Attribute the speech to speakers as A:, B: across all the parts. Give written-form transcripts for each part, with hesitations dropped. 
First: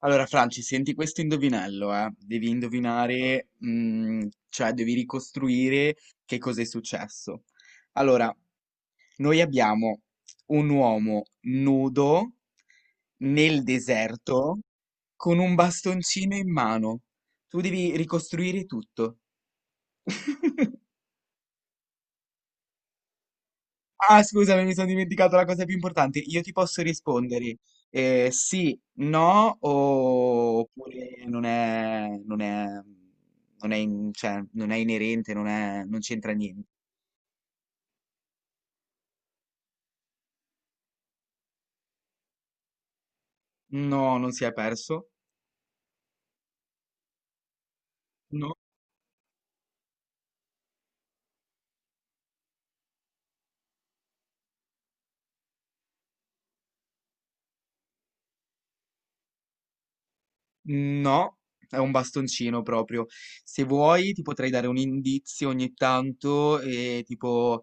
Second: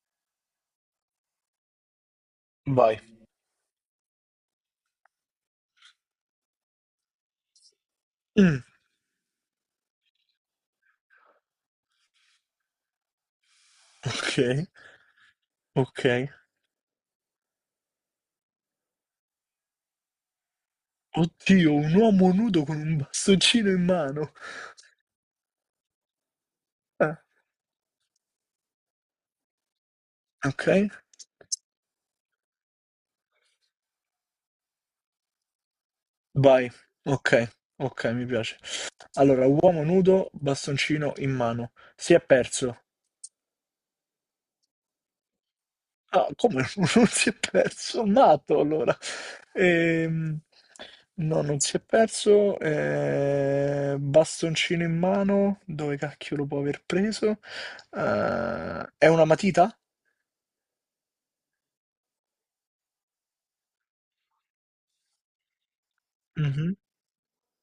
A: Allora, Franci, senti questo indovinello, eh? Devi
B: Vai.
A: indovinare, cioè devi ricostruire che cosa è successo. Allora,
B: Mm,
A: noi abbiamo un uomo nudo nel deserto
B: ok,
A: con un
B: ok.
A: bastoncino in mano. Tu devi ricostruire tutto.
B: Oddio, un uomo nudo con un bastoncino in
A: Ah,
B: mano.
A: scusami, mi sono dimenticato la cosa più importante. Io ti posso
B: Eh,
A: rispondere sì, no,
B: ok,
A: oppure non è, cioè, non è inerente, non c'entra niente.
B: vai. Ok, ok, mi piace. Allora, uomo nudo, bastoncino in mano. Si è perso.
A: No, non si è perso.
B: Ah, come non si è perso?
A: No,
B: Matto, allora. Ehm, no, non si è perso. Bastoncino in mano. Dove cacchio lo può aver preso? È una matita?
A: no, è un bastoncino proprio. Se vuoi, ti potrei dare un indizio ogni tanto,
B: Mhm.
A: e tipo,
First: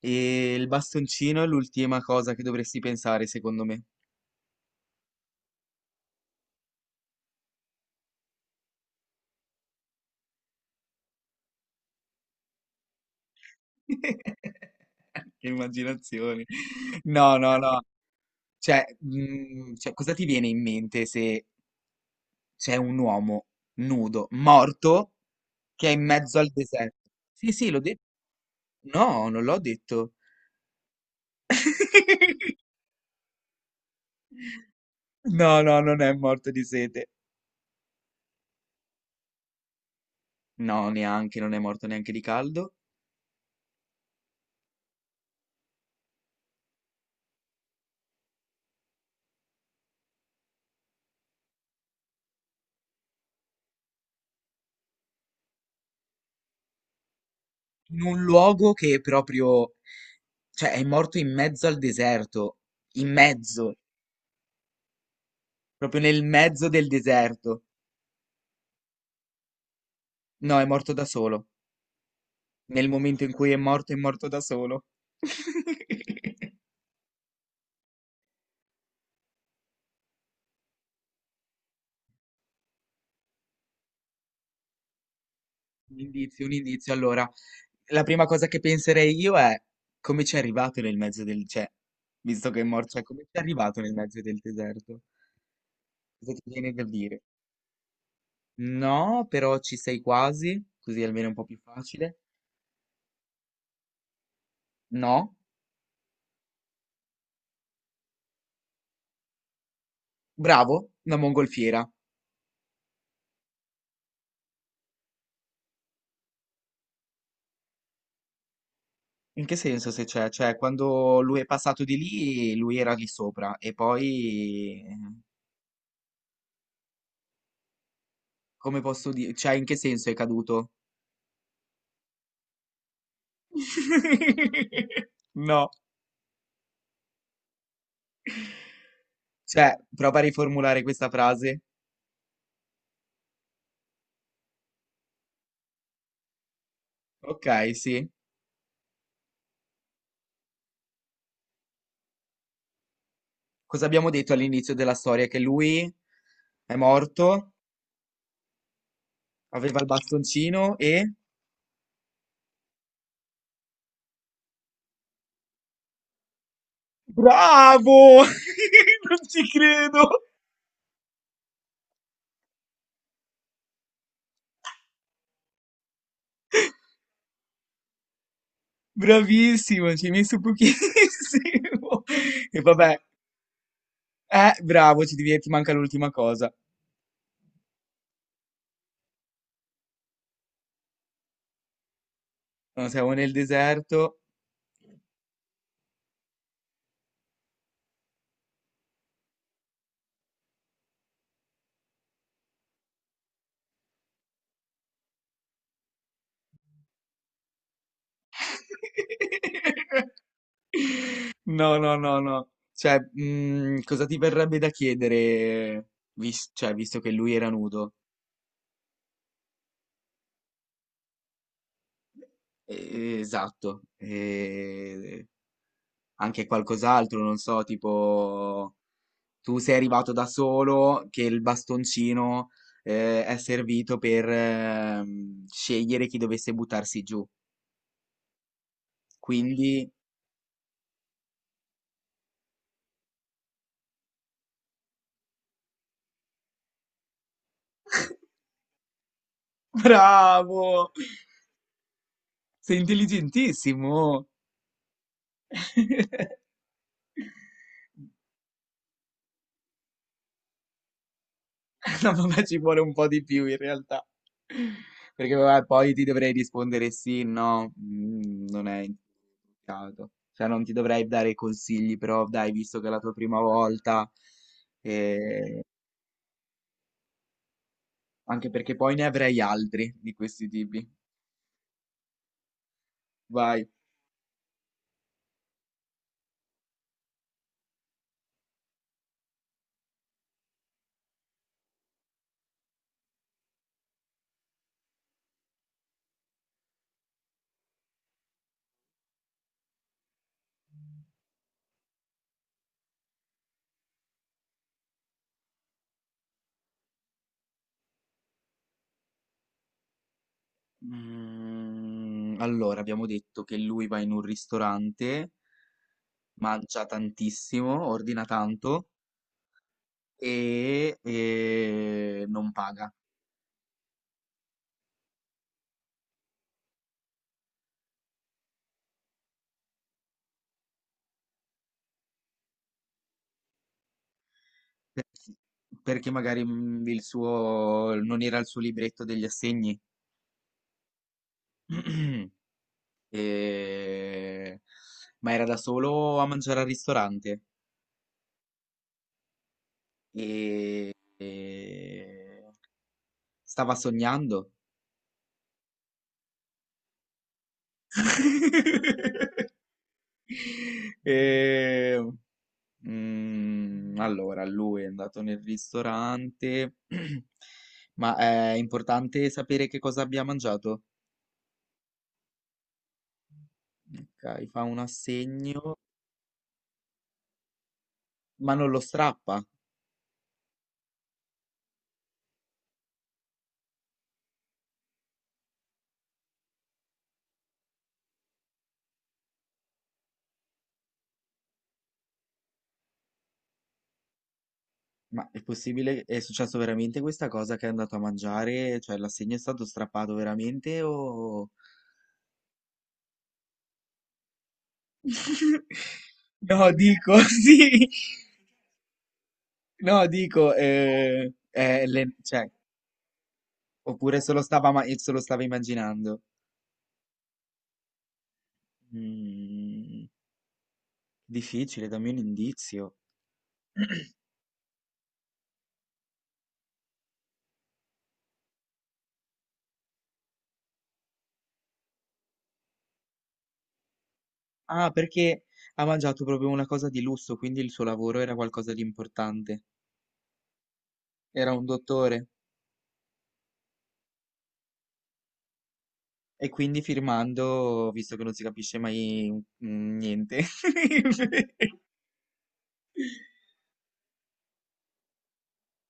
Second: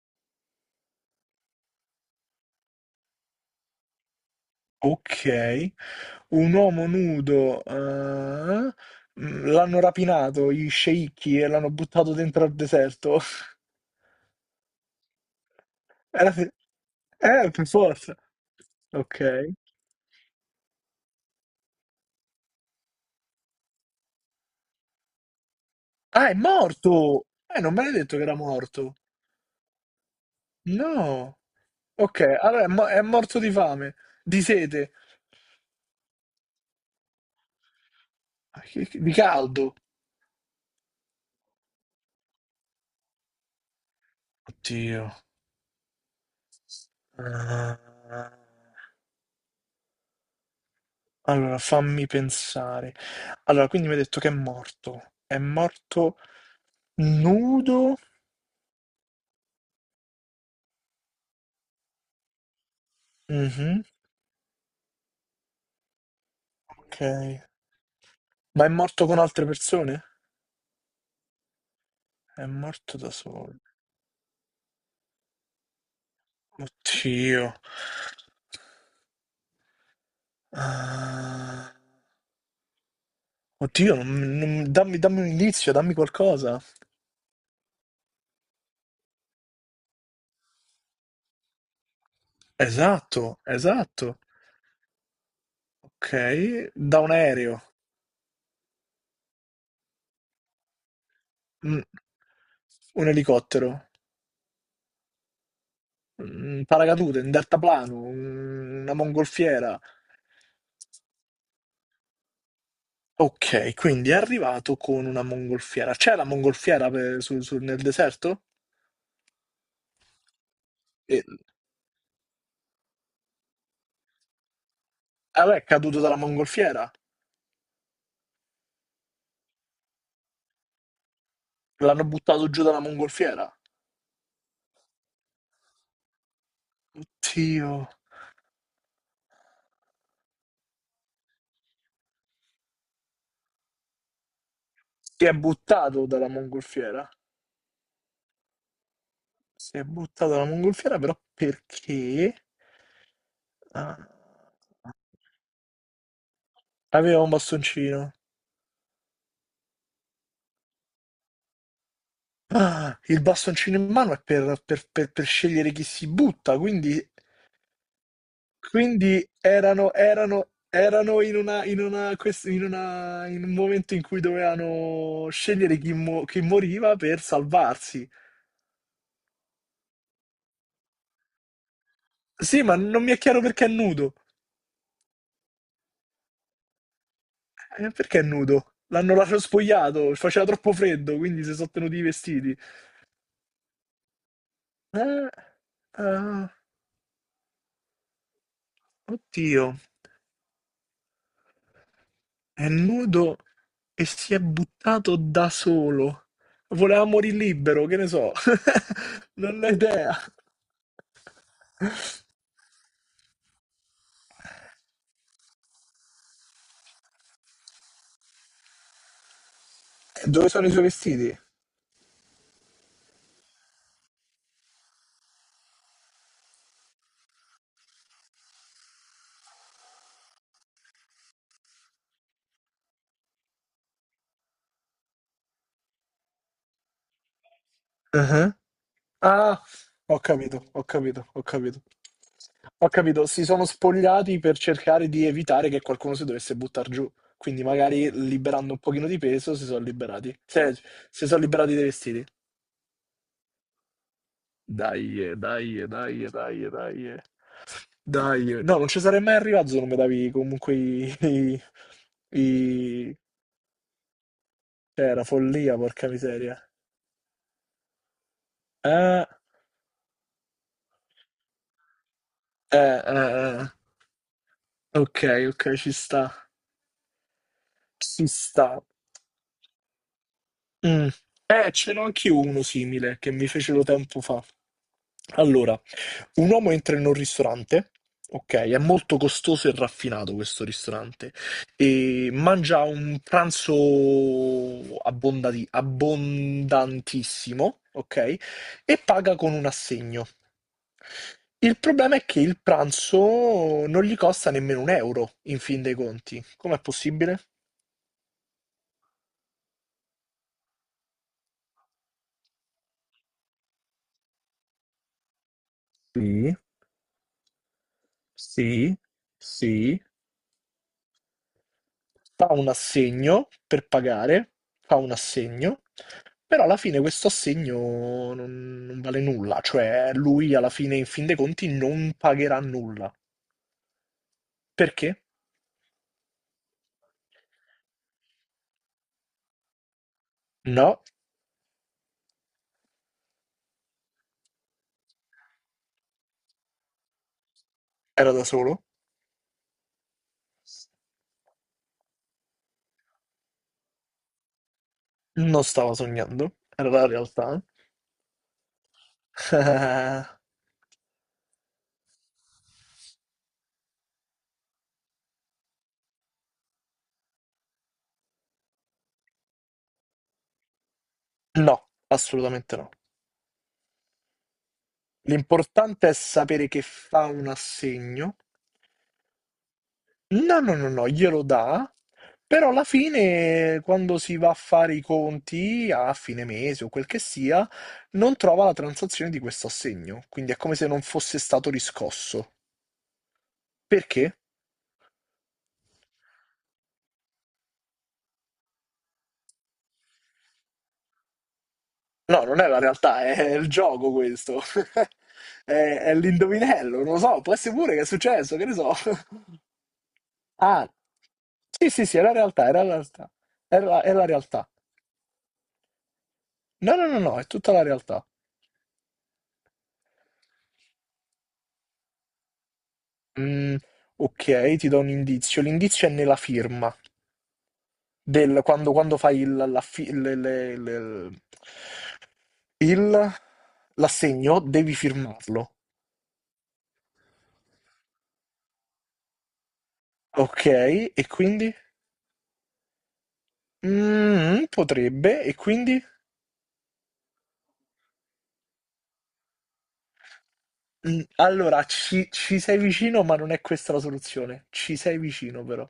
A: il bastoncino è l'ultima cosa che dovresti pensare, secondo me.
B: Ok, un uomo nudo, l'hanno rapinato gli sceicchi e l'hanno buttato dentro al deserto.
A: Che
B: Era
A: immaginazione.
B: se-
A: No, no,
B: Per
A: no.
B: forza.
A: Cioè,
B: Ok.
A: cosa ti viene in mente se c'è un uomo nudo, morto, che è in
B: Ah, è
A: mezzo al deserto?
B: morto!
A: Sì, sì,
B: Non
A: l'ho
B: me l'hai
A: detto.
B: detto che era morto.
A: No, non l'ho detto.
B: No. Ok, allora è morto di fame, di sete.
A: No, no, non è morto di sete.
B: Di caldo.
A: No, neanche, non è morto neanche di caldo.
B: Oddio. Ah. Allora, fammi pensare. Allora, quindi mi hai detto che è morto. È morto nudo?
A: In un luogo che è proprio, cioè, è morto in mezzo al deserto. In mezzo,
B: Mhm.
A: proprio nel mezzo del
B: Ok.
A: deserto.
B: Ma è morto con altre persone?
A: No, è morto da solo.
B: È
A: Nel
B: morto da
A: momento in cui
B: solo.
A: è morto da solo.
B: Oddio. Ah, oddio, dammi, dammi un indizio, dammi
A: Un indizio, un
B: qualcosa.
A: indizio. Allora, la prima cosa che penserei io è come ci è arrivato nel mezzo del... cioè, visto che è morto, cioè, come
B: Esatto,
A: ci è arrivato nel
B: esatto.
A: mezzo del deserto?
B: Ok,
A: Cosa ti viene da
B: da un
A: dire?
B: aereo,
A: No, però ci sei quasi, così almeno è un po' più
B: Mm,
A: facile.
B: un elicottero,
A: No,
B: un paracadute, un deltaplano, una mongolfiera.
A: bravo, una mongolfiera.
B: Ok, quindi è arrivato con una mongolfiera. C'è la mongolfiera nel deserto?
A: In che senso se c'è? Cioè, quando lui è passato di lì, lui era lì sopra e poi... eh.
B: Ah, beh, è caduto dalla mongolfiera.
A: Come posso dire? Cioè, in che senso è caduto?
B: L'hanno buttato giù dalla mongolfiera.
A: No,
B: Oddio.
A: cioè, prova a riformulare questa frase.
B: Si è buttato dalla mongolfiera.
A: Ok, sì.
B: Si è buttato dalla mongolfiera, però perché?
A: Cosa
B: Ah,
A: abbiamo detto all'inizio della storia? Che lui è
B: aveva un
A: morto,
B: bastoncino.
A: aveva il bastoncino e...
B: Ah, il bastoncino in mano è per, per scegliere chi si butta, quindi,
A: Bravo! Non
B: quindi
A: ci
B: erano,
A: credo!
B: erano- erano in una- quest- in una- in un momento in cui dovevano scegliere chi, chi moriva per salvarsi.
A: Bravissimo, ci hai messo pochissimo. E
B: Sì, ma
A: vabbè,
B: non mi è chiaro perché è nudo.
A: bravo, ci devi, ti manca l'ultima cosa.
B: Perché è nudo? L'hanno lasciato spogliato, faceva troppo freddo, quindi si sono tenuti i vestiti.
A: No, siamo nel deserto.
B: Eh, ah, Oddio, è nudo e si è buttato da solo. Voleva morire libero, che ne so. Non ho idea.
A: No, no, no, no. Cioè, cosa ti verrebbe da chiedere, cioè, visto che lui era nudo?
B: Dove sono i suoi vestiti?
A: Esatto. Anche qualcos'altro, non so, tipo, tu sei arrivato da solo, che il bastoncino, è servito per, scegliere chi dovesse buttarsi giù.
B: Ah,
A: Quindi,
B: ho capito. Ho capito, si sono spogliati per cercare di evitare che qualcuno si dovesse buttare giù. Quindi magari liberando un pochino di peso si sono liberati. Cioè,
A: bravo!
B: si sono liberati dei vestiti.
A: Sei intelligentissimo!
B: Dai, dai, dai, dai, dai. Eh. Dai, eh. No, non ci sarei mai arrivato se non mi davi comunque i... i-
A: No, vabbè, ci vuole un po'
B: i-
A: di più in realtà.
B: cioè, era
A: Perché vabbè,
B: follia,
A: poi ti
B: porca
A: dovrei
B: miseria.
A: rispondere sì, no, non è
B: Eh,
A: indicato. Cioè, non ti dovrei dare consigli, però dai, visto che è la
B: eh,
A: tua prima
B: eh, eh.
A: volta,
B: Ok,
A: eh,
B: ok, ci sta. Ci
A: anche
B: sta.
A: perché poi ne avrei altri di questi tipi.
B: Mm. Ce n'ho anch'io uno simile che mi
A: Vai.
B: fecero tempo fa. Allora, un uomo entra in un ristorante, ok, è molto costoso e raffinato questo ristorante, e mangia un pranzo abbondantissimo, ok, e paga con un assegno. Il problema è che il pranzo non gli costa nemmeno un euro, in fin dei conti. Com'è possibile?
A: Allora, abbiamo detto che lui va in un ristorante,
B: Sì,
A: mangia tantissimo, ordina tanto
B: sì, sì.
A: e, non
B: Fa un
A: paga.
B: assegno per pagare, fa un assegno, però alla fine questo assegno non vale nulla, cioè lui alla fine, in fin dei conti, non pagherà nulla. Perché?
A: Sì, perché magari il suo non era il suo libretto degli assegni,
B: No,
A: E- ma era da solo a mangiare al ristorante
B: era da solo,
A: e, stava sognando.
B: non stava sognando, era la realtà.
A: E, allora, lui è andato nel ristorante, ma è importante sapere che cosa abbia mangiato.
B: No, assolutamente no.
A: Ok, fa un assegno,
B: L'importante è sapere che fa un assegno.
A: ma non lo strappa.
B: No, no, no, no, glielo dà, però alla fine, quando si va a fare i conti a fine mese o quel che sia, non trova la transazione di questo assegno, quindi è come se non fosse stato riscosso. Perché?
A: Ma è possibile? È successo veramente questa cosa che è andato a mangiare? Cioè l'assegno è stato strappato veramente o...
B: No, non è la realtà, è il gioco questo. È, è
A: No,
B: l'indovinello, non
A: dico,
B: lo so, può essere
A: sì.
B: pure che è successo, che ne so.
A: No, dico,
B: Ah, sì, è la
A: cioè,
B: realtà, è la realtà. È
A: oppure
B: la
A: se lo
B: realtà.
A: stava, se lo stava immaginando?
B: No, no, no, no, è tutta la realtà.
A: Mm, difficile, dammi un indizio.
B: Mm, ok, ti do un indizio. L'indizio è nella firma, quando fai il, la fi- le- il- l'assegno
A: Ah,
B: devi
A: perché
B: firmarlo.
A: ha mangiato proprio una cosa di lusso, quindi il suo lavoro era qualcosa di importante.
B: Ok, e
A: Era un
B: quindi?
A: dottore.
B: Mm, potrebbe, e quindi?
A: E quindi firmando, visto che non si capisce mai niente.
B: Mm, allora, ci sei vicino, ma non è questa la soluzione. Ci sei vicino, però.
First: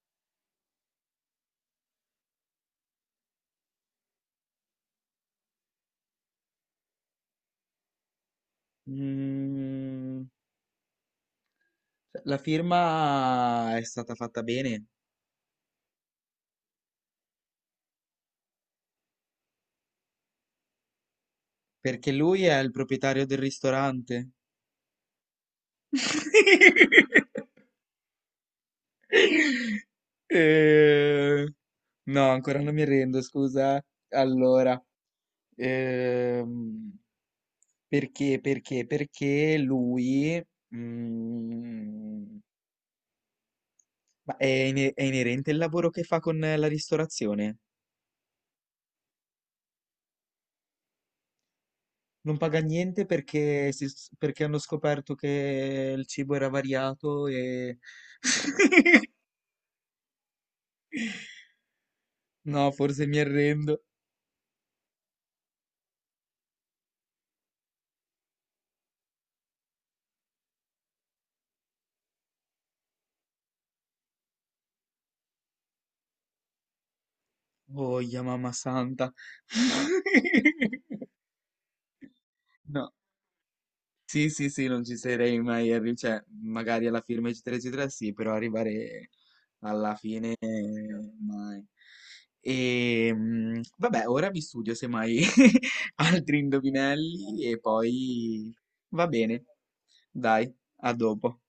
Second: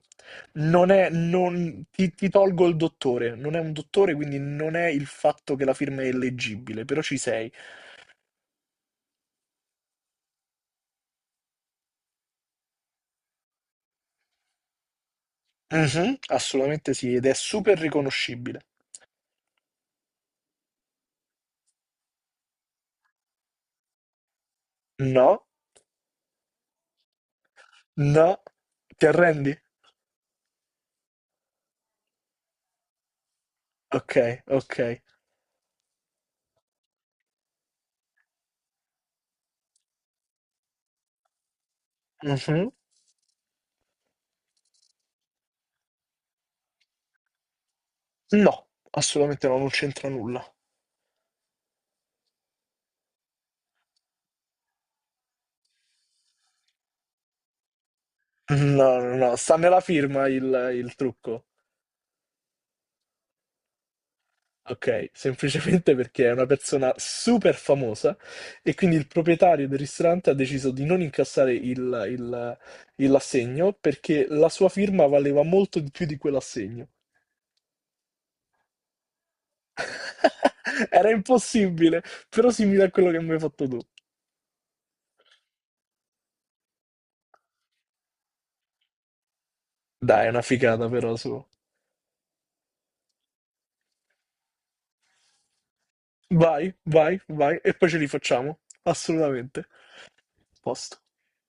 B: Non è, non- ti tolgo il dottore, non è un dottore, quindi non è il fatto che la firma è illeggibile, però ci sei.
A: Mm, cioè, la firma è stata fatta bene
B: Mhm, assolutamente sì, ed è super riconoscibile.
A: perché lui è il proprietario del ristorante.
B: No, no, ti arrendi?
A: Eh, no, ancora non mi rendo, scusa.
B: Ok, ok.
A: Allora, ehm, perché lui, mm.
B: Mhm.
A: Ma è, è inerente il lavoro che fa con la ristorazione?
B: No, assolutamente no, non c'entra nulla.
A: Non paga niente perché, perché hanno scoperto che il cibo era variato e...
B: No, no, no, sta nella firma il trucco.
A: No, forse mi arrendo.
B: Ok, semplicemente perché è una persona super famosa e quindi il proprietario del ristorante ha deciso di non incassare il- il assegno perché la sua firma valeva molto di più di quell'assegno.
A: Oh, mamma santa.
B: Era impossibile, però simile a
A: No.
B: quello che mi hai fatto tu.
A: Sì, sì, sì, non ci sarei mai arrivato, cioè, magari alla firma eccetera eccetera sì, però arrivare alla
B: Dai, è
A: fine
B: una figata però su.
A: mai. E vabbè, ora vi studio semmai altri
B: Vai, vai,
A: indovinelli
B: vai,
A: e
B: e poi ce li
A: poi
B: facciamo.
A: va bene.
B: Assolutamente.
A: Dai, a
B: Posto.
A: dopo.